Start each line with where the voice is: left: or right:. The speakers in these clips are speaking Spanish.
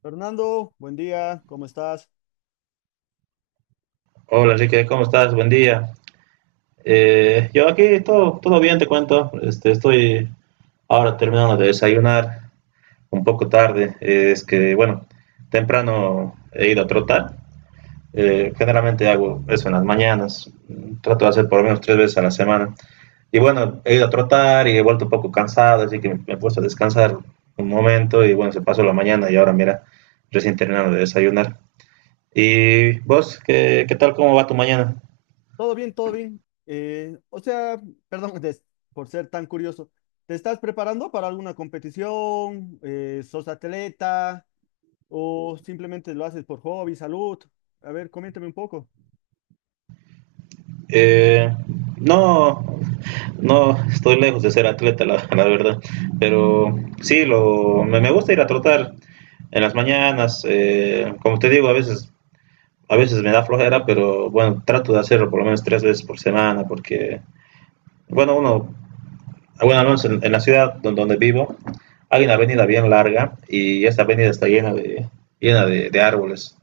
left: Fernando, buen día, ¿cómo estás?
right: Hola Enrique, ¿cómo estás? Buen día. Yo aquí todo bien, te cuento. Estoy ahora terminando de desayunar, un poco tarde. Es que, bueno, temprano he ido a trotar. Generalmente hago eso en las mañanas. Trato de hacer por lo menos tres veces a la semana. Y bueno, he ido a trotar y he vuelto un poco cansado, así que me he puesto a descansar un momento y bueno, se pasó la mañana y ahora mira, recién terminando de desayunar. ¿Y vos, qué tal? ¿Cómo va tu mañana?
left: Todo bien, todo bien. Perdón des- por ser tan curioso. ¿Te estás preparando para alguna competición? ¿Sos atleta? ¿O simplemente lo haces por hobby, salud? A ver, coméntame un poco.
right: Eh, no, no, estoy lejos de ser atleta, la, la verdad. Pero sí, me gusta ir a trotar en las mañanas. Como te digo, a veces me da flojera, pero bueno, trato de hacerlo por lo menos tres veces por semana, porque, bueno, al menos en la ciudad donde vivo, hay una avenida bien larga y esta avenida está llena de árboles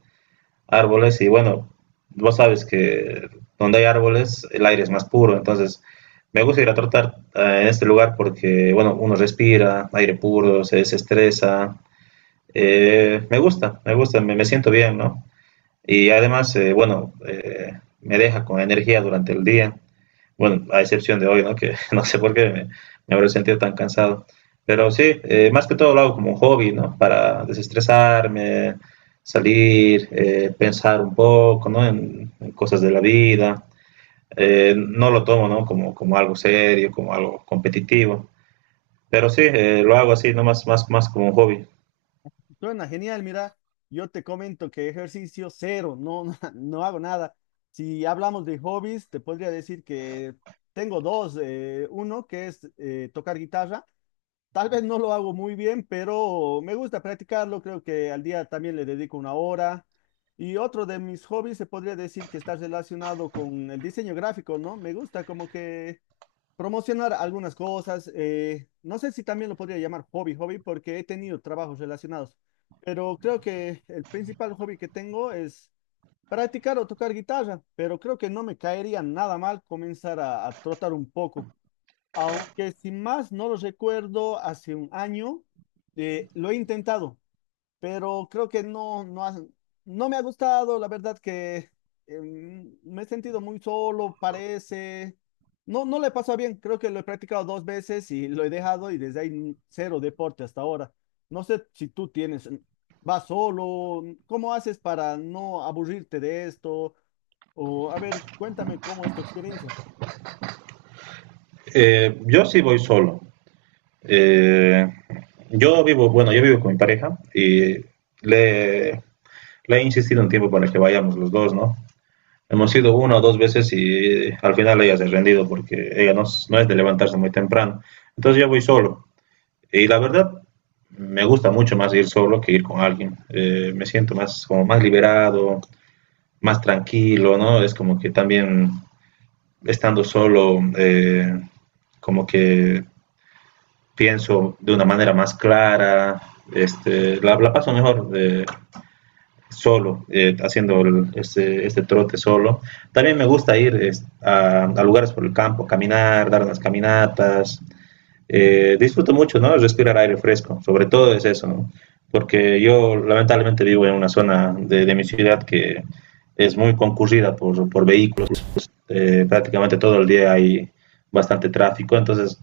right: árboles y bueno, vos sabes que donde hay árboles el aire es más puro, entonces me gusta ir a trotar en este lugar porque, bueno, uno respira aire puro, se desestresa, me siento bien, ¿no? Y además, bueno, me deja con energía durante el día. Bueno, a excepción de hoy, ¿no? Que no sé por qué me habré sentido tan cansado. Pero sí, más que todo lo hago como un hobby, ¿no? Para desestresarme, salir, pensar un poco, ¿no? En cosas de la vida. No lo tomo, ¿no? Como algo serio, como algo competitivo. Pero sí, lo hago así, no más como un hobby.
left: Suena genial, mira, yo te comento que ejercicio cero, no, no, no hago nada. Si hablamos de hobbies, te podría decir que tengo dos. Uno que es tocar guitarra. Tal vez no lo hago muy bien, pero me gusta practicarlo. Creo que al día también le dedico una hora. Y otro de mis hobbies se podría decir que está relacionado con el diseño gráfico, ¿no? Me gusta como que promocionar algunas cosas. No sé si también lo podría llamar hobby, porque he tenido trabajos relacionados. Pero creo que el principal hobby que tengo es practicar o tocar guitarra. Pero creo que no me caería nada mal comenzar a trotar un poco. Aunque sin más no lo recuerdo, hace un año lo he intentado, pero creo que no me ha gustado. La verdad que eh, me he sentido muy solo, parece. No, no le pasó bien. Creo que lo he practicado dos veces y lo he dejado y desde ahí cero deporte hasta ahora. No sé si tú tienes, vas solo, ¿cómo haces para no aburrirte de esto? O a ver, cuéntame cómo es tu experiencia.
right: Yo sí voy solo. Eh, yo vivo con mi pareja y le, Le he insistido un tiempo para que vayamos los dos, ¿no? Hemos ido una o dos veces y al final ella se ha rendido porque ella no es de levantarse muy temprano. Entonces yo voy solo. Y la verdad, me gusta mucho más ir solo que ir con alguien. Me siento más, como más liberado, más tranquilo, ¿no? Es como que también estando solo, como que pienso de una manera más clara, la paso mejor. Solo, haciendo este trote solo. También me gusta ir a lugares por el campo, caminar, dar unas caminatas. Disfruto mucho, ¿no? Respirar aire fresco, sobre todo es eso, ¿no? Porque yo lamentablemente vivo en una zona de mi ciudad que es muy concurrida por vehículos. Prácticamente todo el día hay bastante tráfico, entonces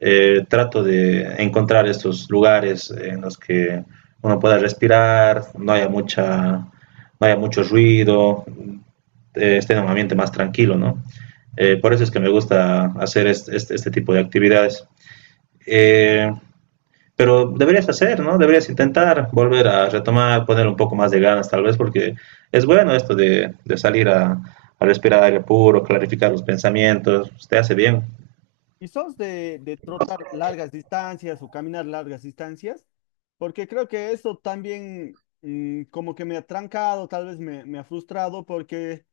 right: trato de encontrar estos lugares en los que uno pueda respirar, no haya mucho ruido, esté en un ambiente más tranquilo, ¿no? Por eso es que me gusta hacer este tipo de actividades. Eh, pero deberías hacer, ¿no? Deberías intentar volver a retomar, poner un poco más de ganas tal vez, porque es bueno esto de salir respirar aire puro, clarificar los pensamientos, te hace bien.
left: Y sos de trotar largas distancias o caminar largas distancias, porque creo que eso también como que me ha trancado, tal vez me ha frustrado, porque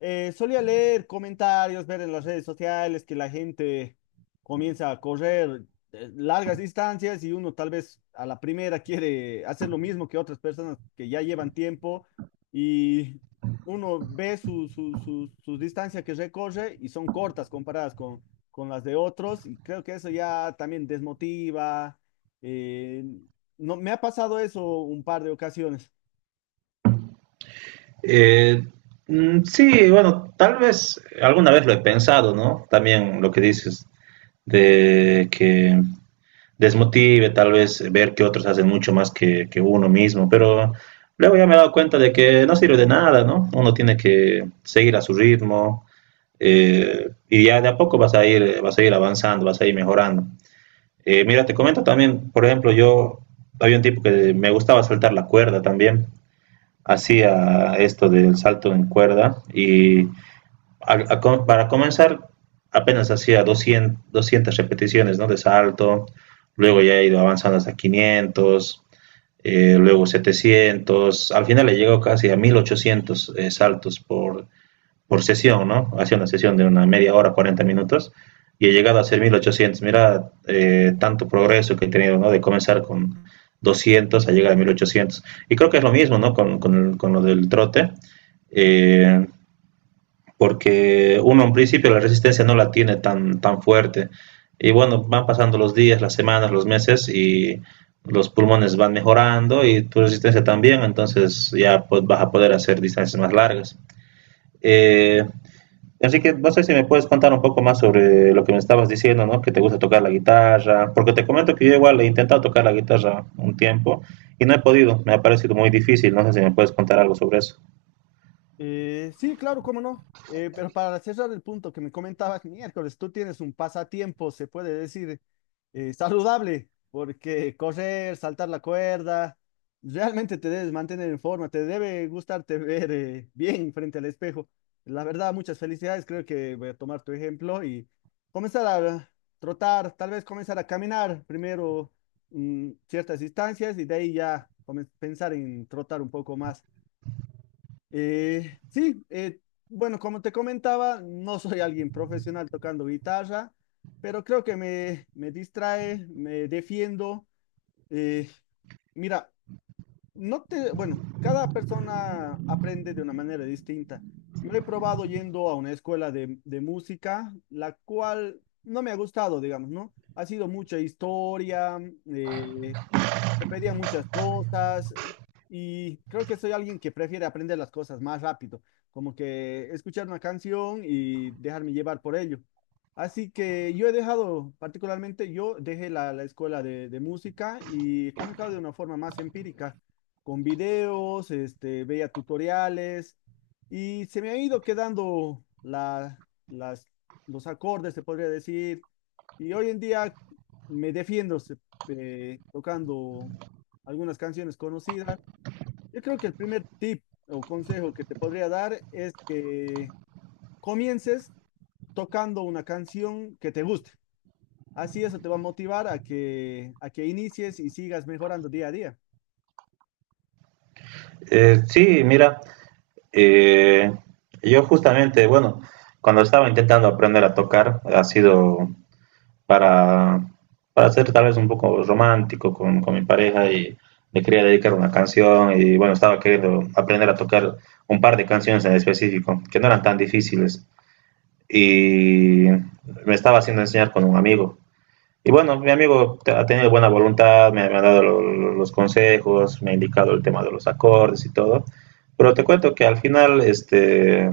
left: solía leer comentarios, ver en las redes sociales que la gente comienza a correr largas distancias y uno tal vez a la primera quiere hacer lo mismo que otras personas que ya llevan tiempo y uno ve sus distancias que recorre y son cortas comparadas con las de otros y creo que eso ya también desmotiva. eh, no, me ha pasado eso un par de ocasiones.
right: Eh, mm, sí, bueno, tal vez alguna vez lo he pensado, ¿no? También lo que dices de que desmotive tal vez ver que otros hacen mucho más que uno mismo, pero luego ya me he dado cuenta de que no sirve de nada, ¿no? Uno tiene que seguir a su ritmo. Y ya de a poco vas a ir avanzando, vas a ir mejorando. Mira, te comento también, por ejemplo, yo había un tipo que me gustaba saltar la cuerda también, hacía esto del salto en cuerda y para comenzar, apenas hacía 200 repeticiones, ¿no? De salto, luego ya he ido avanzando hasta 500, luego 700, al final he llegado casi a 1800 saltos por sesión, ¿no? Hacía una sesión de una media hora, 40 minutos, y he llegado a hacer 1800. Mira, tanto progreso que he tenido, ¿no? De comenzar con 200 a llegar a 1800. Y creo que es lo mismo, ¿no? Con lo del trote. Eh, porque uno en principio la resistencia no la tiene tan, tan fuerte. Y bueno, van pasando los días, las semanas, los meses y los pulmones van mejorando y tu resistencia también, entonces ya pues, vas a poder hacer distancias más largas. Eh, así que no sé si me puedes contar un poco más sobre lo que me estabas diciendo, ¿no? Que te gusta tocar la guitarra, porque te comento que yo igual he intentado tocar la guitarra un tiempo y no he podido, me ha parecido muy difícil, no sé si me puedes contar algo sobre eso.
left: Sí, claro, cómo no. Pero para cerrar el punto que me comentabas miércoles, tú tienes un pasatiempo, se puede decir, saludable, porque correr, saltar la cuerda, realmente te debes mantener en forma, te debe gustarte ver bien frente al espejo. La verdad, muchas felicidades, creo que voy a tomar tu ejemplo y comenzar a trotar, tal vez comenzar a caminar primero ciertas distancias y de ahí ya pensar en trotar un poco más. Eh, sí, eh, bueno, como te comentaba, no soy alguien profesional tocando guitarra, pero creo que me distrae, me defiendo. eh, Mira, no te, bueno, cada persona aprende de una manera distinta. Yo he probado yendo a una escuela de música, la cual no me ha gustado, digamos, ¿no? Ha sido mucha historia, eh, te pedían muchas cosas y creo que soy alguien que prefiere aprender las cosas más rápido, como que escuchar una canción y dejarme llevar por ello. Así que yo he dejado, particularmente yo dejé la escuela de música y he comenzado de una forma más empírica, con videos, este, veía tutoriales y se me ha ido quedando los acordes, se podría decir, y hoy en día me defiendo, tocando algunas canciones conocidas. Yo creo que el primer tip o consejo que te podría dar es que comiences tocando una canción que te guste. Así eso te va a motivar a que inicies y sigas mejorando día a día.
right: Sí, mira. Eh, yo justamente, bueno, cuando estaba intentando aprender a tocar, ha sido para, para ser tal vez un poco romántico con mi pareja y le quería dedicar una canción y bueno, estaba queriendo aprender a tocar un par de canciones en específico, que no eran tan difíciles. Y me estaba haciendo enseñar con un amigo y bueno, mi amigo ha tenido buena voluntad, me ha dado los consejos, me ha indicado el tema de los acordes y todo. Pero te cuento que al final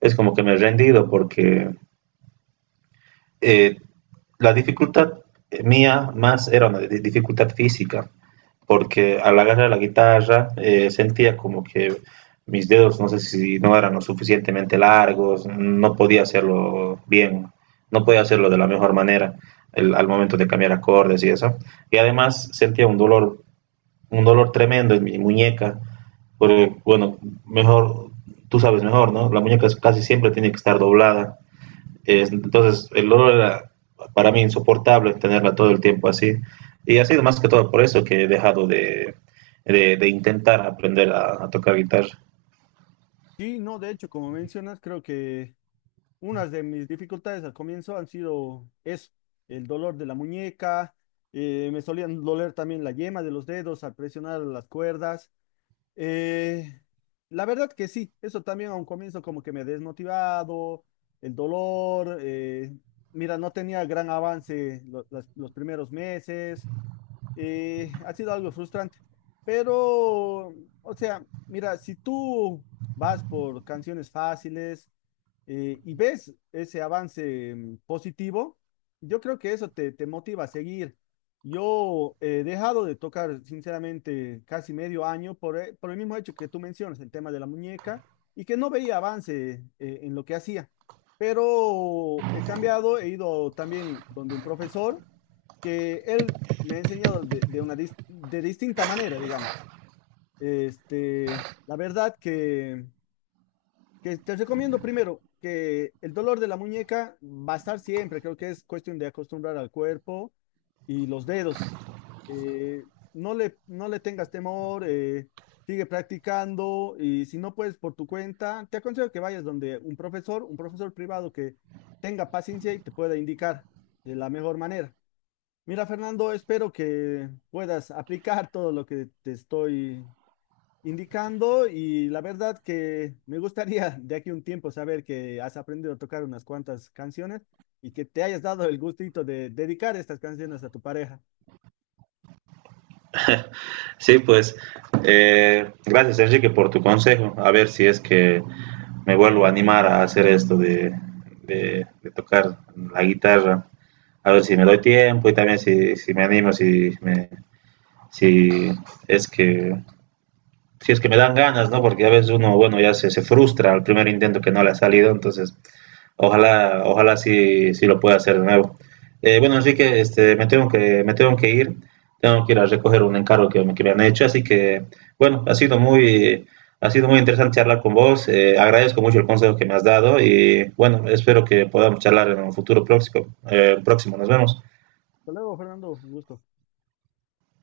right: es como que me he rendido porque eh, la dificultad mía más era una dificultad física porque al agarrar la guitarra sentía como que mis dedos, no sé si no eran lo suficientemente largos, no podía hacerlo bien, no podía hacerlo de la mejor manera al momento de cambiar acordes y eso. Y además sentía un dolor tremendo en mi muñeca, porque bueno, mejor, tú sabes mejor, ¿no? La muñeca casi siempre tiene que estar doblada, entonces, el olor era para mí insoportable tenerla todo el tiempo así. Y ha sido más que todo por eso que he dejado de intentar aprender tocar guitarra.
left: Sí, no, de hecho, como mencionas, creo que unas de mis dificultades al comienzo han sido eso, el dolor de la muñeca, me solían doler también la yema de los dedos al presionar las cuerdas. Eh, la verdad que sí, eso también a un comienzo como que me he desmotivado, el dolor, mira, no tenía gran avance los primeros meses, ha sido algo frustrante. Pero, o sea, mira, si tú vas por canciones fáciles y ves ese avance positivo, yo creo que eso te motiva a seguir. Yo he dejado de tocar, sinceramente, casi medio año por, por el mismo hecho que tú mencionas, el tema de la muñeca, y que no veía avance en lo que hacía. Pero he cambiado, he ido también donde un profesor que él me ha enseñado de una de distinta manera, digamos. Este, la verdad que te recomiendo primero que el dolor de la muñeca va a estar siempre, creo que es cuestión de acostumbrar al cuerpo y los dedos. Eh, no le tengas temor, sigue practicando y si no puedes por tu cuenta, te aconsejo que vayas donde un profesor privado que tenga paciencia y te pueda indicar de la mejor manera. Mira, Fernando, espero que puedas aplicar todo lo que te estoy indicando y la verdad que me gustaría de aquí a un tiempo saber que has aprendido a tocar unas cuantas canciones y que te hayas dado el gustito de dedicar estas canciones a tu pareja.
right: Sí, pues, gracias Enrique por tu consejo. A ver si es que me vuelvo a animar a hacer esto de tocar la guitarra. A ver si me doy tiempo y también si me animo, si es que si es que me dan ganas, ¿no? Porque a veces uno, bueno, ya se frustra al primer intento que no le ha salido, entonces ojalá, ojalá sí, sí lo pueda hacer de nuevo. Bueno, Enrique, me tengo que ir a recoger un encargo que me han hecho, así que, bueno, ha sido muy interesante charlar con vos, agradezco mucho el consejo que me has dado y, bueno, espero que podamos charlar en un futuro próximo. Nos vemos.
left: Hasta luego, Fernando, un gusto.